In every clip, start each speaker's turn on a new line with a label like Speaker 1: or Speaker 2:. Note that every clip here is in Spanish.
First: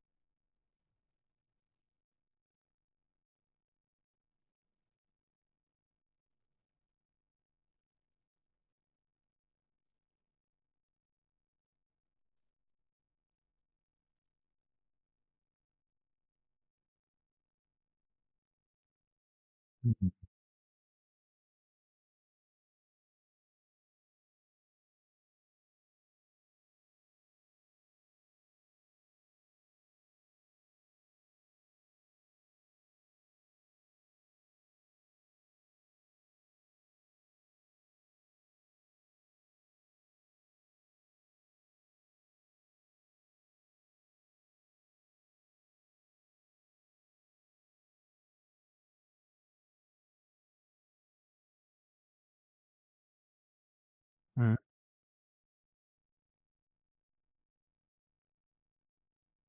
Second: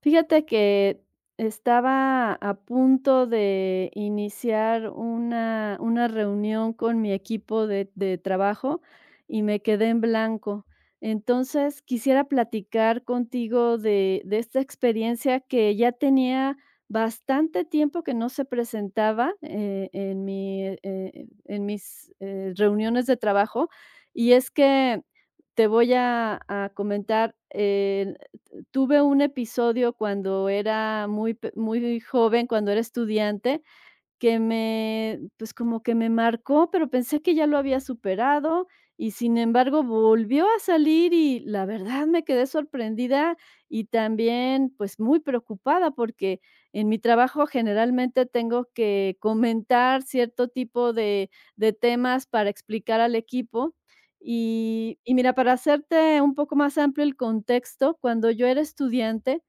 Speaker 1: Fíjate que estaba a punto de iniciar una reunión con mi equipo de trabajo y me quedé en blanco. Entonces, quisiera platicar contigo de esta experiencia que ya tenía bastante tiempo que no se presentaba,
Speaker 2: Mm,
Speaker 1: en mi, en mis, reuniones de trabajo, y es que te voy a comentar, tuve un episodio cuando era muy joven, cuando era estudiante, que me, pues, como que me marcó, pero pensé que ya lo había superado y sin embargo volvió a salir y la verdad me quedé sorprendida y también pues muy preocupada porque en mi trabajo generalmente tengo que comentar cierto tipo de temas para explicar al equipo.
Speaker 2: mm,
Speaker 1: Y mira, para hacerte un poco más amplio el contexto, cuando yo era estudiante,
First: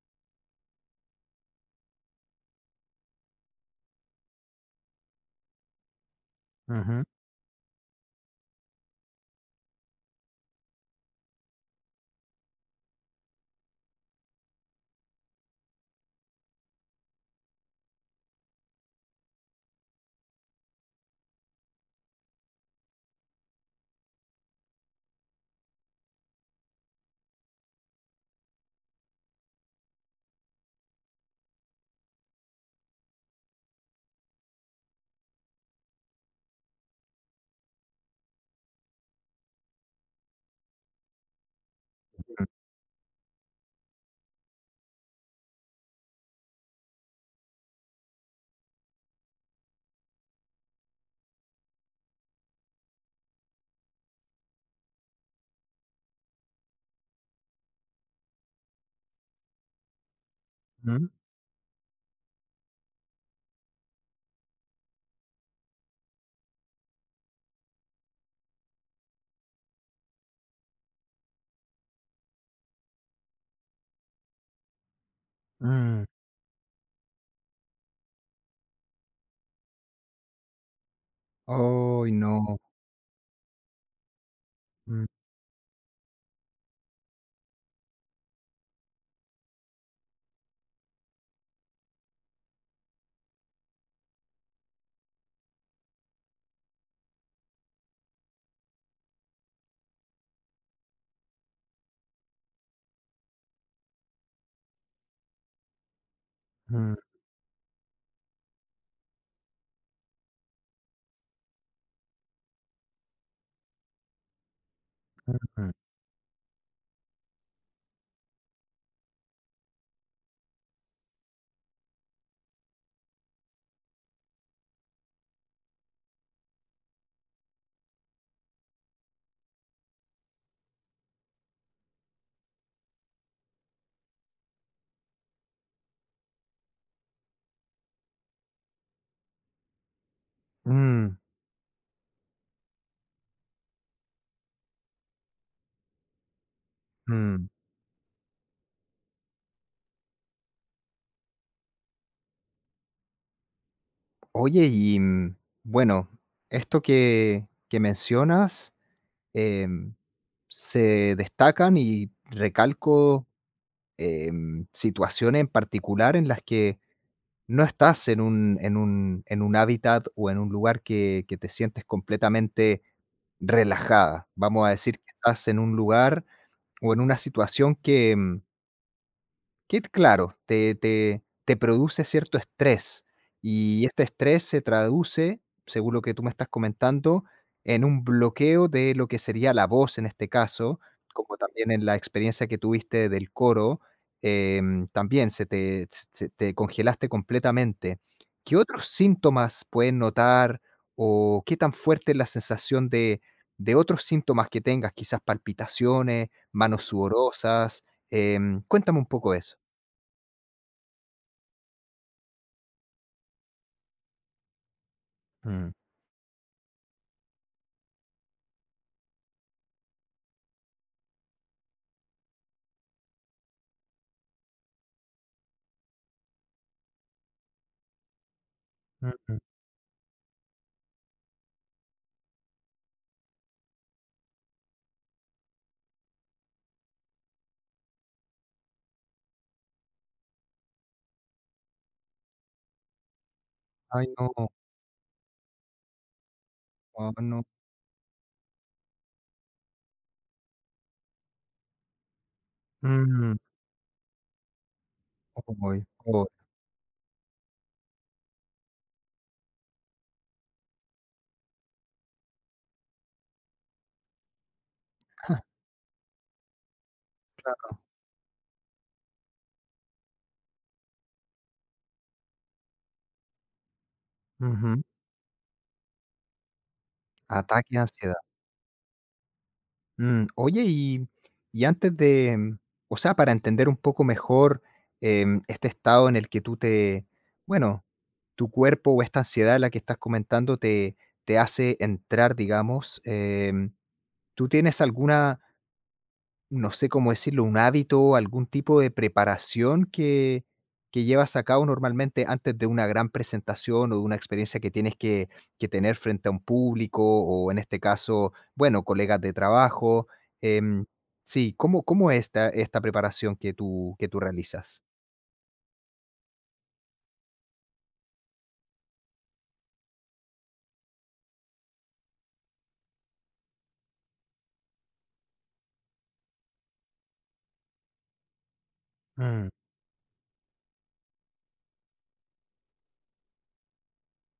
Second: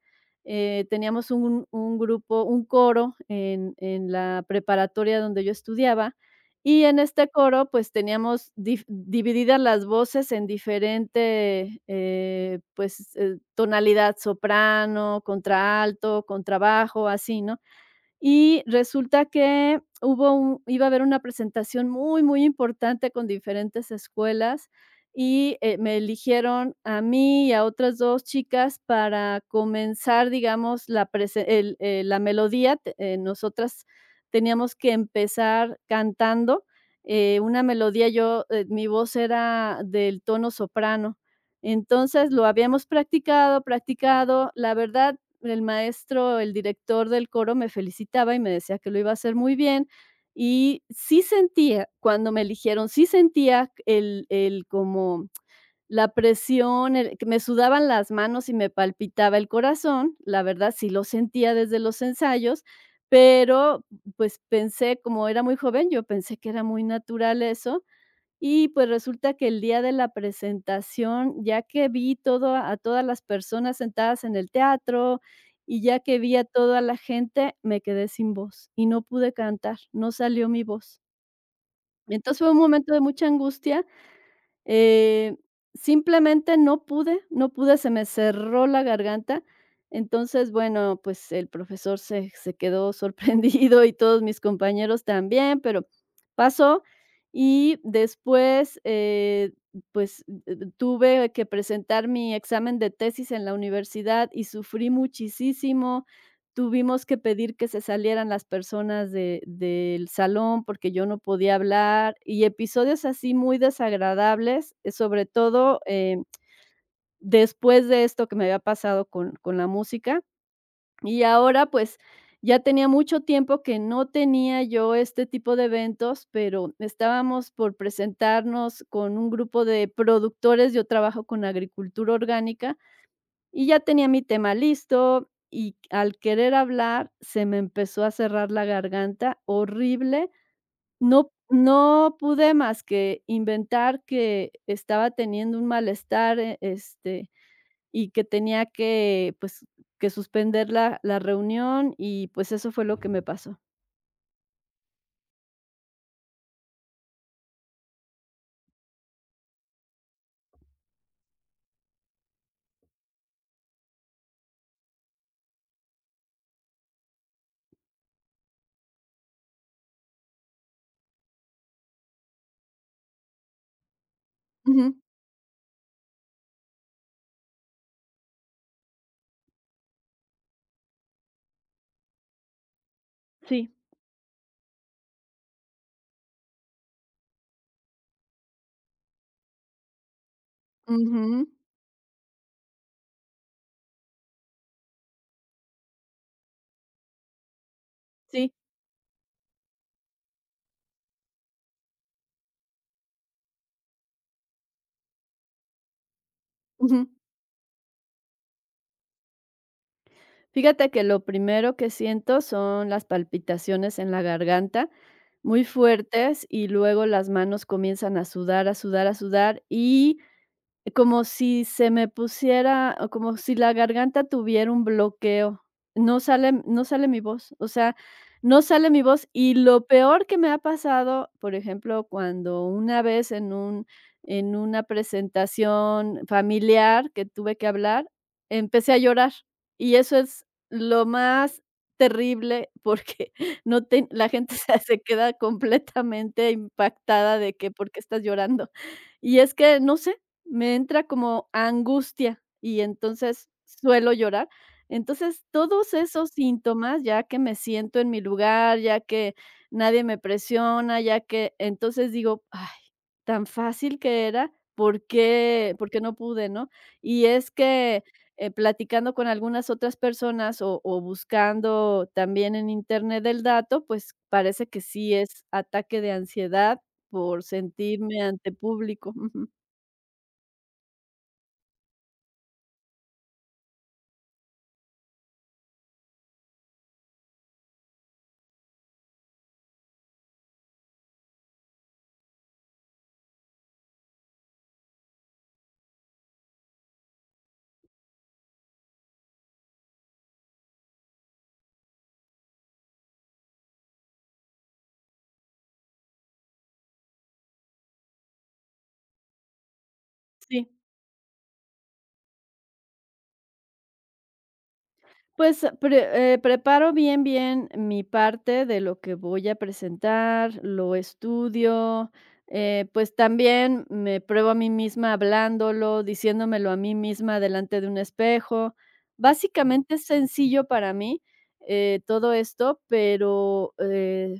Speaker 1: teníamos un grupo, un coro en la preparatoria donde yo estudiaba y en
Speaker 2: mhm,
Speaker 1: este coro pues teníamos divididas las voces en diferente tonalidad, soprano, contraalto, contrabajo, así, ¿no? Y resulta que hubo un iba a haber una presentación muy, muy importante con diferentes escuelas y, me eligieron a mí y a otras 2 chicas para comenzar, digamos, la melodía, te nosotras teníamos que empezar cantando, una melodía, yo, mi voz era del tono soprano. Entonces, lo habíamos practicado, practicado, la verdad el maestro, el director del coro me felicitaba y me decía que lo iba a hacer muy bien. Y sí sentía, cuando me eligieron, sí sentía el como la presión, el que me sudaban las manos y me palpitaba el corazón, la verdad sí lo
Speaker 2: mm,
Speaker 1: sentía desde los ensayos, pero, pues, pensé, como era muy joven, yo pensé que era muy natural eso, y, pues, resulta que el día de la presentación, ya que vi todo a todas las personas sentadas en el teatro, y ya
Speaker 2: mm.
Speaker 1: que vi a toda la gente, me quedé sin voz, y no pude cantar, no salió mi voz.
Speaker 2: Ay,
Speaker 1: Entonces, fue
Speaker 2: no.
Speaker 1: un momento de mucha angustia,
Speaker 2: Mm,
Speaker 1: eh, simplemente no pude, no pude, se me cerró la garganta. Entonces, bueno, pues el profesor se, se quedó sorprendido y todos mis compañeros también, pero pasó. Y después, tuve que presentar mi examen de tesis en la universidad y sufrí muchísimo.
Speaker 2: mm,
Speaker 1: Tuvimos que pedir que se salieran las personas de del salón, porque yo no podía hablar, y episodios así muy desagradables, sobre
Speaker 2: mm,
Speaker 1: todo, después de esto que me había pasado con la música. Y ahora, pues, ya tenía mucho tiempo que no tenía yo este tipo de eventos, pero estábamos por presentarnos con un grupo de productores, yo trabajo con agricultura orgánica, y ya tenía mi tema listo, y al querer hablar, se me empezó a cerrar la garganta horrible.
Speaker 2: mm,
Speaker 1: No pude más que inventar que estaba teniendo un malestar,
Speaker 2: mm.
Speaker 1: y que tenía que, pues, que suspender la reunión, y, pues, eso fue lo que me pasó.
Speaker 2: Oye, y, bueno, esto que mencionas, em, se destacan y recalco, situaciones en particular en las que no estás en un en un hábitat o en un lugar que te sientes completamente relajada. Vamos a
Speaker 1: Ujú,
Speaker 2: decir que estás en un lugar o en una situación que claro, te produce cierto estrés,
Speaker 1: sí.
Speaker 2: y este estrés se traduce, según lo que tú me estás comentando, en un bloqueo de lo que sería la voz en este caso, como
Speaker 1: Ujú.
Speaker 2: también en la experiencia que tuviste del coro, también se te congelaste completamente.
Speaker 1: Sí.
Speaker 2: ¿Qué otros síntomas puedes notar, o qué tan fuerte es la sensación de otros síntomas que tengas, quizás palpitaciones, manos
Speaker 1: Ujú.
Speaker 2: sudorosas? Cuéntame un poco eso.
Speaker 1: Fíjate que lo primero que siento son las palpitaciones en la garganta, muy
Speaker 2: Mm,
Speaker 1: fuertes, y luego las manos comienzan a sudar, a sudar, a sudar, y como si se me pusiera o como si la garganta tuviera un bloqueo. No sale mi voz, o sea, no sale mi voz,
Speaker 2: mm.
Speaker 1: y lo peor que me ha pasado, por ejemplo, cuando una vez en una presentación familiar que tuve que hablar, empecé a llorar, y eso es lo más terrible, porque no
Speaker 2: Ay,
Speaker 1: te la
Speaker 2: no,
Speaker 1: gente, o se queda completamente
Speaker 2: ah,
Speaker 1: impactada
Speaker 2: no.
Speaker 1: de que, ¿por qué estás llorando? Y es que, no sé, me entra como angustia y
Speaker 2: Mm,
Speaker 1: entonces suelo llorar. Entonces,
Speaker 2: uy,
Speaker 1: todos
Speaker 2: uy.
Speaker 1: esos síntomas, ya que me siento en mi lugar, ya que nadie me presiona, ya que entonces digo: "Ay, tan fácil que era, ¿por qué por qué no pude?", ¿no? Y es
Speaker 2: Claro.
Speaker 1: que, platicando con algunas otras personas o buscando también en Internet el dato, pues parece
Speaker 2: Ujú.
Speaker 1: que sí es ataque de ansiedad por
Speaker 2: Ataque de ansiedad.
Speaker 1: sentirme ante público. Ujú.
Speaker 2: Oye, y antes de o sea, para entender un poco mejor, este estado en el que tú te bueno, tu cuerpo o esta ansiedad de la que estás comentando te hace entrar, digamos, ¿tú tienes alguna no sé cómo decirlo, un hábito, algún tipo de preparación que llevas a cabo normalmente antes de una gran presentación o de una experiencia que tienes que tener frente a un público o, en este caso, bueno, colegas de trabajo,
Speaker 1: Sí.
Speaker 2: em, sí, ¿cómo es esta preparación que tú realizas?
Speaker 1: Pues, preparo bien, bien mi parte de lo que voy a presentar, lo estudio, pues, también me pruebo a mí misma hablándolo, diciéndomelo a mí misma delante de un espejo. Mm.
Speaker 2: Mm,
Speaker 1: Básicamente es sencillo para mí, todo esto,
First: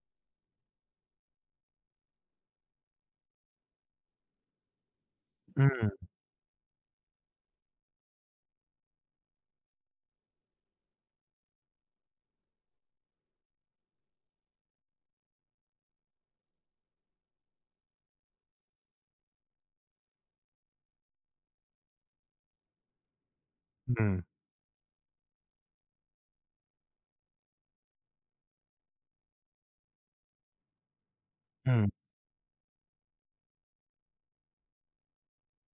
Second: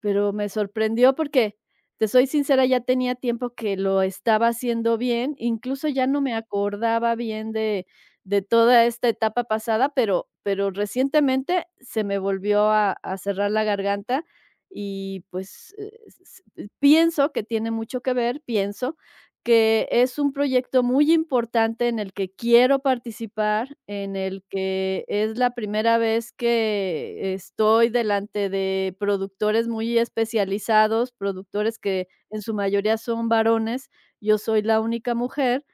Speaker 1: pero me sorprendió porque, te soy sincera, ya tenía tiempo que lo estaba haciendo bien, incluso
Speaker 2: mm,
Speaker 1: ya no me acordaba bien de toda esta etapa pasada, pero recientemente se me volvió a cerrar la garganta y, pues, s s pienso que tiene mucho que ver, pienso que es un proyecto muy importante en el que quiero participar, en
Speaker 2: mm,
Speaker 1: el que es la primera vez que estoy delante de productores muy especializados, productores
Speaker 2: mm,
Speaker 1: que en su mayoría son varones, yo soy la única mujer,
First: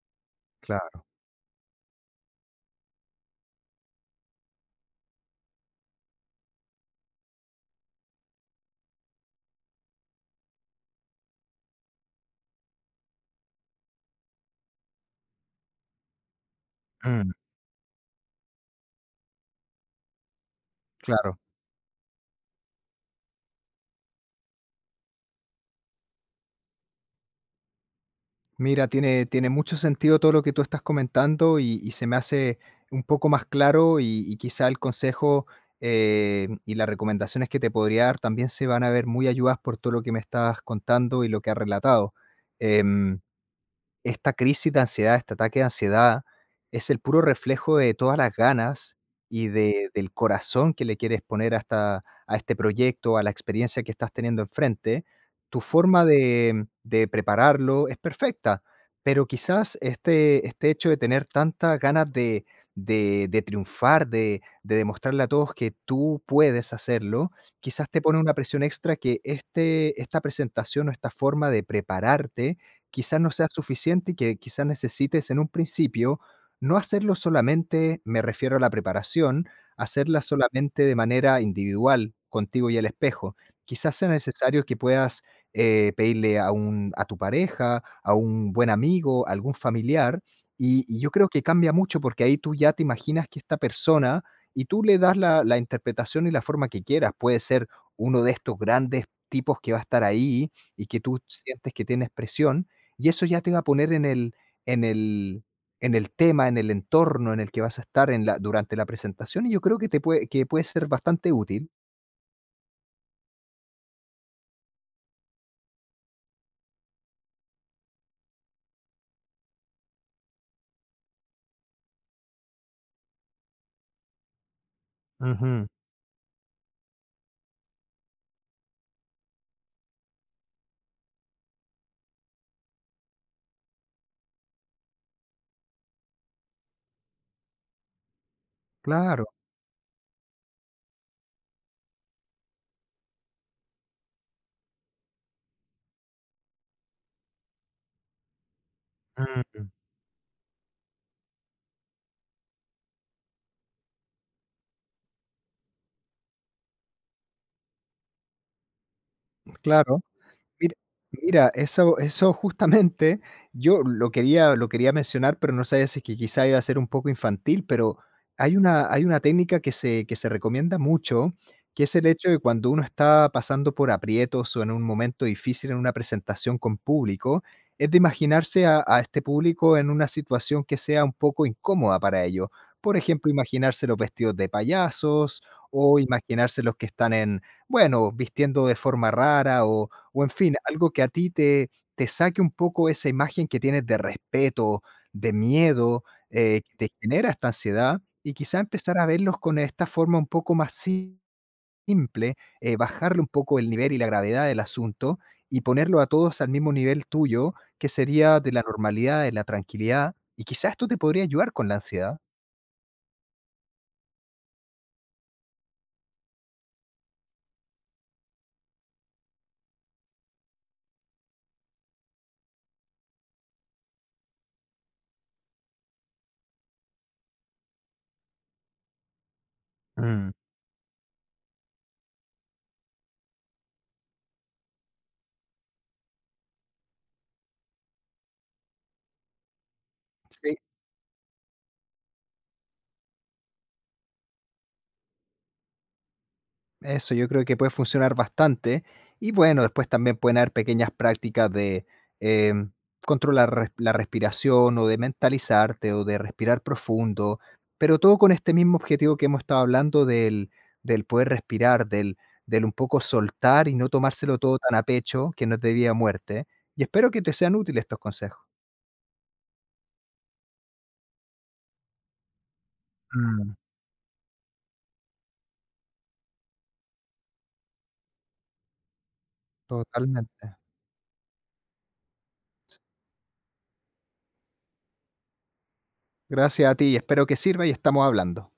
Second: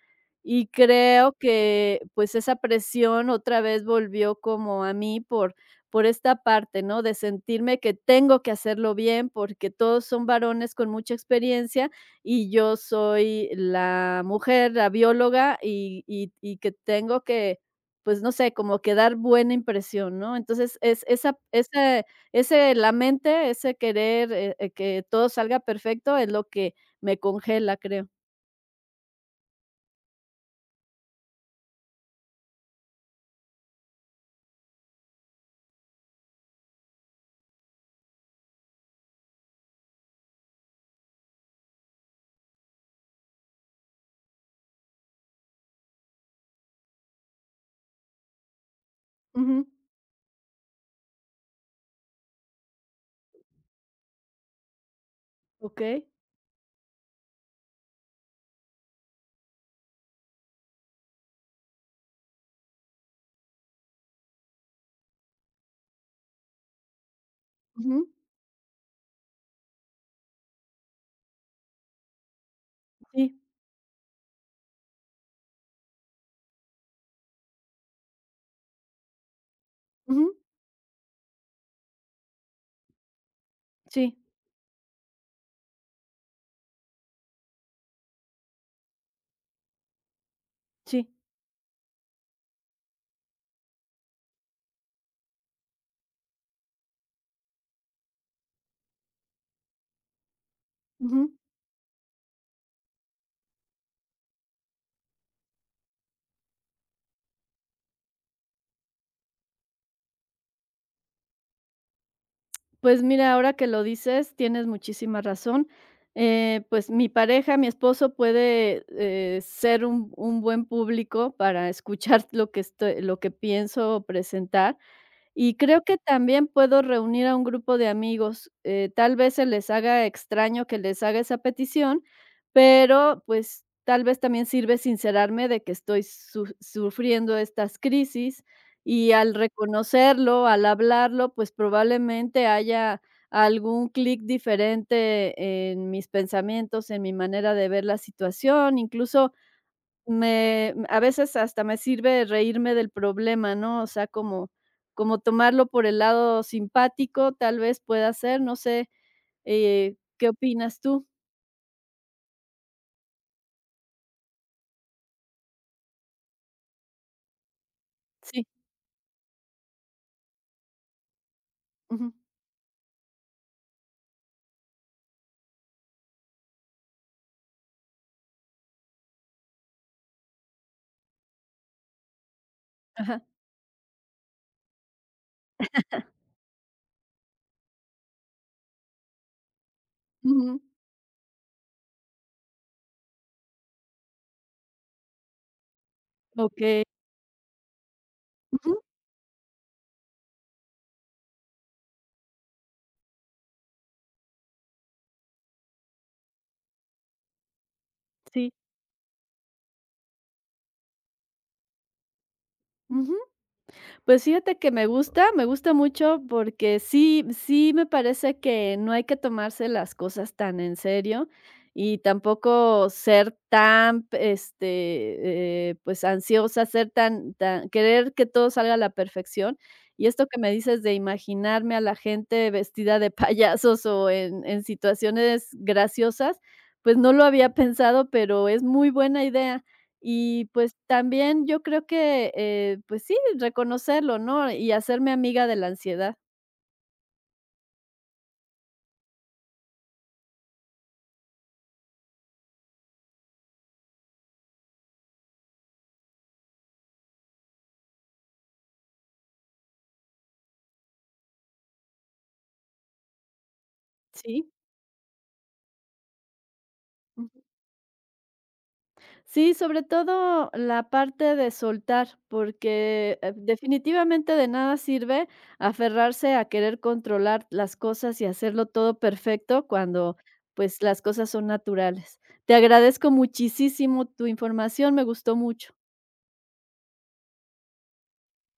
Speaker 1: y
Speaker 2: claro,
Speaker 1: creo que, pues, esa presión otra vez volvió como a mí por esta parte, ¿no? De sentirme que tengo que hacerlo bien, porque todos son varones con mucha experiencia y yo soy la mujer, la bióloga, y que tengo
Speaker 2: mm.
Speaker 1: que, pues, no sé, como que dar buena impresión, ¿no? Entonces, es
Speaker 2: claro.
Speaker 1: esa ese ese la mente, ese querer, que todo salga perfecto es lo que me congela, creo.
Speaker 2: Mira, tiene mucho sentido todo lo que tú estás comentando y se me hace un poco más claro y quizá el consejo y las recomendaciones que te podría dar también se van a ver muy ayudas por todo lo que me estás contando y lo que has relatado. Em, Esta crisis de ansiedad, este ataque de ansiedad, es el puro reflejo de todas las ganas y
Speaker 1: Ujú.
Speaker 2: de del corazón que le quieres poner a este proyecto, a la experiencia que estás teniendo enfrente. Tu forma
Speaker 1: Okey.
Speaker 2: de prepararlo es perfecta, pero quizás este hecho de tener tantas ganas de triunfar, de demostrarle a todos que tú puedes hacerlo, quizás te
Speaker 1: Ujú.
Speaker 2: pone una presión extra que esta presentación o esta forma de prepararte quizás no
Speaker 1: Sí,
Speaker 2: sea suficiente y que quizás necesites en un principio no hacerlo solamente, me refiero a la preparación, hacerla
Speaker 1: ujú,
Speaker 2: solamente de manera individual contigo y el espejo. Quizás sea
Speaker 1: sí,
Speaker 2: necesario que puedas pedirle a tu pareja, a un buen amigo, a algún familiar, y
Speaker 1: sí,
Speaker 2: yo creo que cambia mucho porque ahí tú ya te imaginas que esta persona y tú le das la interpretación y la forma que quieras. Puede ser uno de estos grandes tipos que va a estar ahí y que tú
Speaker 1: ujú.
Speaker 2: sientes que tienes presión, y eso ya te va a poner en el en el en el tema, en el entorno en el que vas a estar en la durante la presentación, y yo creo que te puede que puede ser bastante útil.
Speaker 1: Pues mira, ahora que lo dices, tienes muchísima razón. Pues mi pareja, mi esposo puede, ser un buen público para escuchar lo que pienso presentar. Y
Speaker 2: Ujú.
Speaker 1: creo que también puedo reunir a un grupo de amigos. Tal vez se les haga extraño que les haga esa petición, pero pues tal vez también sirve sincerarme de que estoy sufriendo estas crisis y
Speaker 2: Claro.
Speaker 1: al reconocerlo, al hablarlo, pues probablemente haya algún clic diferente en mis pensamientos, en mi manera de ver la situación, incluso
Speaker 2: Mm.
Speaker 1: me a veces hasta me sirve reírme del problema, ¿no? O sea, como tomarlo por el lado simpático, tal vez pueda ser, no sé,
Speaker 2: Claro.
Speaker 1: ¿qué
Speaker 2: Mira
Speaker 1: opinas tú?
Speaker 2: Mira, eso justamente yo lo quería mencionar, pero no sabía si es que quizá iba a ser un poco infantil, pero
Speaker 1: Sí,
Speaker 2: hay una técnica que se recomienda mucho, que es el
Speaker 1: ujú,
Speaker 2: hecho de cuando uno está pasando por aprietos o en un momento difícil en una presentación con público, es de imaginarse a este público en una situación que sea un poco incómoda para ellos. Por
Speaker 1: ajá,
Speaker 2: ejemplo, imaginarse los vestidos de payasos o imaginarse los que están en, bueno, vistiendo de forma rara o en fin,
Speaker 1: ujú,
Speaker 2: algo que a ti te saque un poco esa imagen que tienes de respeto, de miedo, que
Speaker 1: okey,
Speaker 2: te genera esta ansiedad, y quizá
Speaker 1: ujú,
Speaker 2: empezar a verlos con esta forma un poco más simple, bajarle un poco el nivel y la gravedad del asunto y ponerlo a todos al mismo nivel tuyo, que sería
Speaker 1: sí,
Speaker 2: de la normalidad, de la tranquilidad, y quizás esto te podría ayudar con la ansiedad.
Speaker 1: ujú. Pues fíjate que me gusta mucho porque sí, sí me parece que no hay que tomarse las cosas tan en serio y tampoco ser tan, pues ansiosa, ser tan, tan, querer que todo salga a la perfección. Y esto
Speaker 2: Mm.
Speaker 1: que me dices de imaginarme a la gente vestida de payasos o en situaciones graciosas, pues no lo había pensado, pero es muy buena idea. Y,
Speaker 2: Sí.
Speaker 1: pues, también yo creo que, pues sí, reconocerlo, ¿no? Y hacerme amiga de la ansiedad.
Speaker 2: Eso yo creo que puede funcionar bastante. Y bueno, después también pueden haber pequeñas prácticas de em, controlar la respiración o de mentalizarte o de respirar profundo, pero todo con este mismo objetivo que hemos estado hablando del poder respirar, del un poco soltar y no tomárselo
Speaker 1: Sí.
Speaker 2: todo tan a pecho, que no es debida a muerte. Y espero que te
Speaker 1: Ujú.
Speaker 2: sean útiles estos consejos.
Speaker 1: Sí, sobre todo la parte de soltar, porque,
Speaker 2: Mm.
Speaker 1: definitivamente de nada sirve aferrarse a querer controlar las cosas y hacerlo todo perfecto cuando,
Speaker 2: Totalmente.
Speaker 1: pues, las cosas son naturales. Te agradezco muchísimo tu información, me gustó mucho.
Speaker 2: Gracias a ti y espero que sirva y estamos hablando.